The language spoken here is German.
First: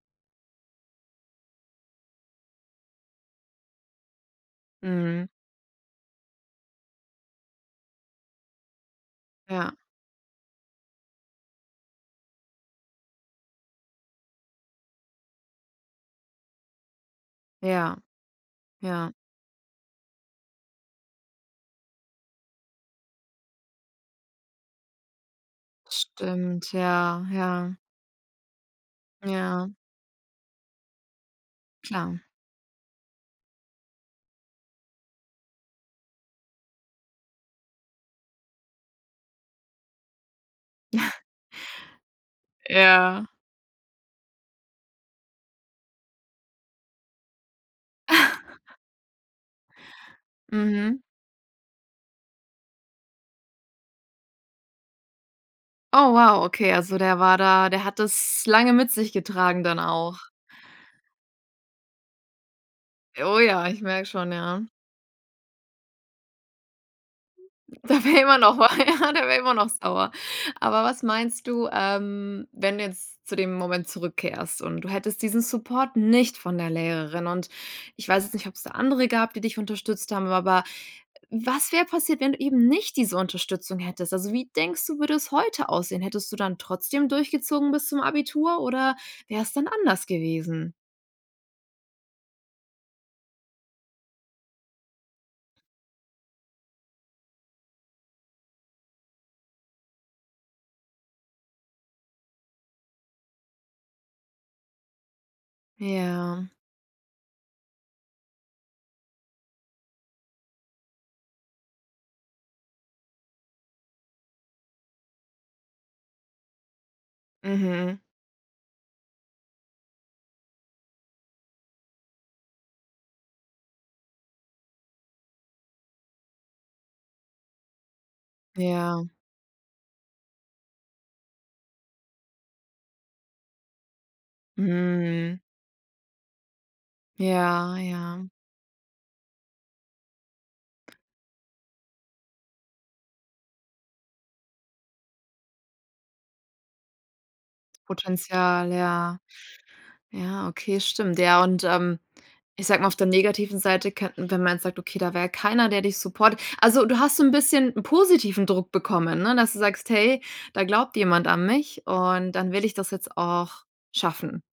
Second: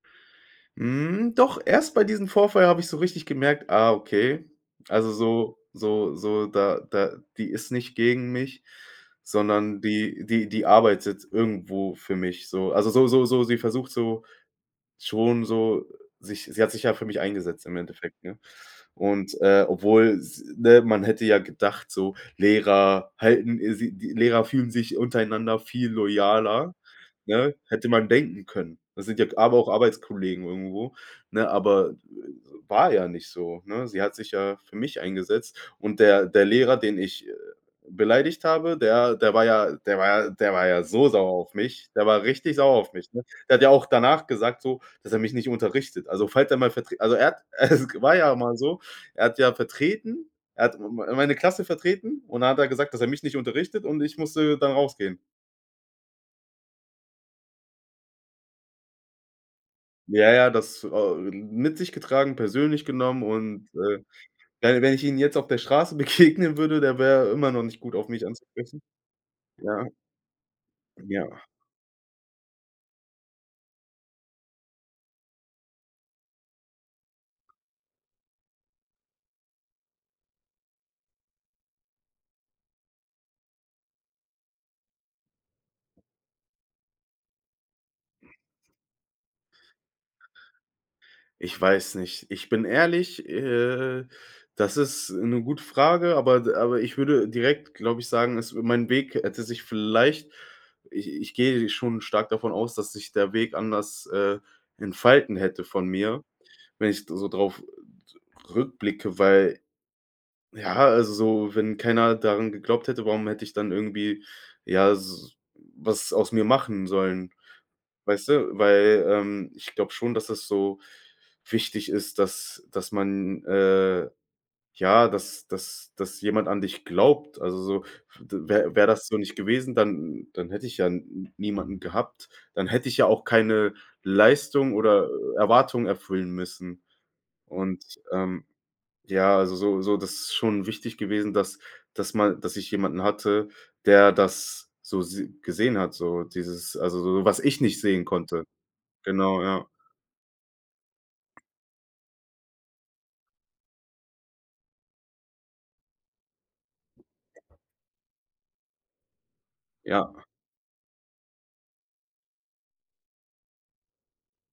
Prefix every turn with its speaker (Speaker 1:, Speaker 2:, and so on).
Speaker 1: Hm, doch erst bei diesem Vorfall habe ich so richtig gemerkt: „Ah, okay, also
Speaker 2: Mhm.
Speaker 1: so so so da da die ist nicht gegen mich,
Speaker 2: Ja.
Speaker 1: sondern die die die arbeitet irgendwo für mich“, so. Also, so so so sie versucht so schon so sich sie hat sich ja für mich eingesetzt im
Speaker 2: Ja.
Speaker 1: Endeffekt, ne?
Speaker 2: Ja.
Speaker 1: Und äh, obwohl s ne, man hätte ja gedacht so, Lehrer halten sie die Lehrer fühlen sich untereinander viel
Speaker 2: Stimmt.
Speaker 1: loyaler,
Speaker 2: Ja,
Speaker 1: ne,
Speaker 2: ja.
Speaker 1: hätte man denken können. Das sind ja aber auch
Speaker 2: Ja.
Speaker 1: Arbeitskollegen irgendwo, ne, aber,
Speaker 2: Klar.
Speaker 1: äh, war ja nicht so, ne? Sie hat sich ja für mich eingesetzt. Und der der Lehrer, den ich, äh, beleidigt habe, der der war ja der war ja der war ja so sauer auf mich der war richtig sauer auf mich, ne?
Speaker 2: Ja.
Speaker 1: Der hat ja auch danach gesagt so, dass er mich nicht unterrichtet. Also, falls er mal Vertre also er hat es war ja auch mal so, er hat ja vertreten, er hat
Speaker 2: Mhm.
Speaker 1: mei meine Klasse vertreten, und dann hat er gesagt, dass er mich nicht unterrichtet und ich musste dann rausgehen.
Speaker 2: Oh wow, okay, also der war da der hat das lange mit sich getragen dann auch.
Speaker 1: Ja, ja, das au ähm, mit sich getragen, persönlich genommen
Speaker 2: Oh ja,
Speaker 1: und,
Speaker 2: ich
Speaker 1: äh,
Speaker 2: merk schon, ja.
Speaker 1: wenn wenn ich ihn jetzt auf der Straße begegnen würde, da wäre er immer noch nicht gut
Speaker 2: Der
Speaker 1: auf
Speaker 2: wär
Speaker 1: mich
Speaker 2: immer noch,
Speaker 1: anzusprechen.
Speaker 2: ja, der wär immer noch
Speaker 1: Ja.
Speaker 2: sauer. Aber was
Speaker 1: Ja.
Speaker 2: meinst du, ähm, wenn du jetzt zu dem Moment zurückkehrst, und du hättest diesen Support nicht von der Lehrerin, und ich weiß jetzt nicht, ob's da andere gab, die dich unterstützt haben, aber was wär passiert, wenn du eben nicht diese Unterstützung hättest? Also wie denkst du, würde es heute aussehen? Hättest du dann trotzdem durchgezogen bis zum Abitur, oder wär's dann anders gewesen?
Speaker 1: Ich weiß nicht. Ich bin ehrlich, äh, das ist 'ne gute Frage, aber d aber ich würde direkt, glaube ich, sagen, es mein Weg hätte sich vielleicht ich ich gehe schon stark davon aus, dass sich der Weg anders, äh, entfalten hätte von mir,
Speaker 2: Ja.
Speaker 1: wenn ich s so drauf r rückblicke, weil, ja also so wenn keiner daran geglaubt hätte, warum hätte ich dann irgendwie, ja, s was aus mir machen sollen?
Speaker 2: Mhm.
Speaker 1: Weißt du, weil, ähm, ich glaube schon, dass das so wichtig ist, dass dass man, äh ja, dass dass dass jemand an dich glaubt. Also so, d wär wär das
Speaker 2: Ja.
Speaker 1: so nicht gewesen, dann dann hätte ich ja n n niemanden gehabt, dann hätte ich ja auch keine Leistung oder
Speaker 2: Mhm.
Speaker 1: Erwartung erfüllen müssen.
Speaker 2: Ja,
Speaker 1: Und,
Speaker 2: ja.
Speaker 1: ähm, ja, also so so, das ist schon wichtig gewesen, dass dass ma dass ich jemanden hatte, der das so sieh gesehen hat, so dieses, also so, was ich nicht sehen konnte.
Speaker 2: Potenzial, ja.
Speaker 1: Genau, ja.
Speaker 2: Ja, okay, stimmt. Ja, und, ähm, ich sag mal, auf der negativen Seite könnten wenn man jetzt sagt, okay, da wär keiner, der dich supportet Also, du hast so 'n bisschen positiven Druck bekommen, ne, dass du sagst:
Speaker 1: Ja.
Speaker 2: „Hey, da glaubt jemand an mich und dann will ich das jetzt auch schaffen.“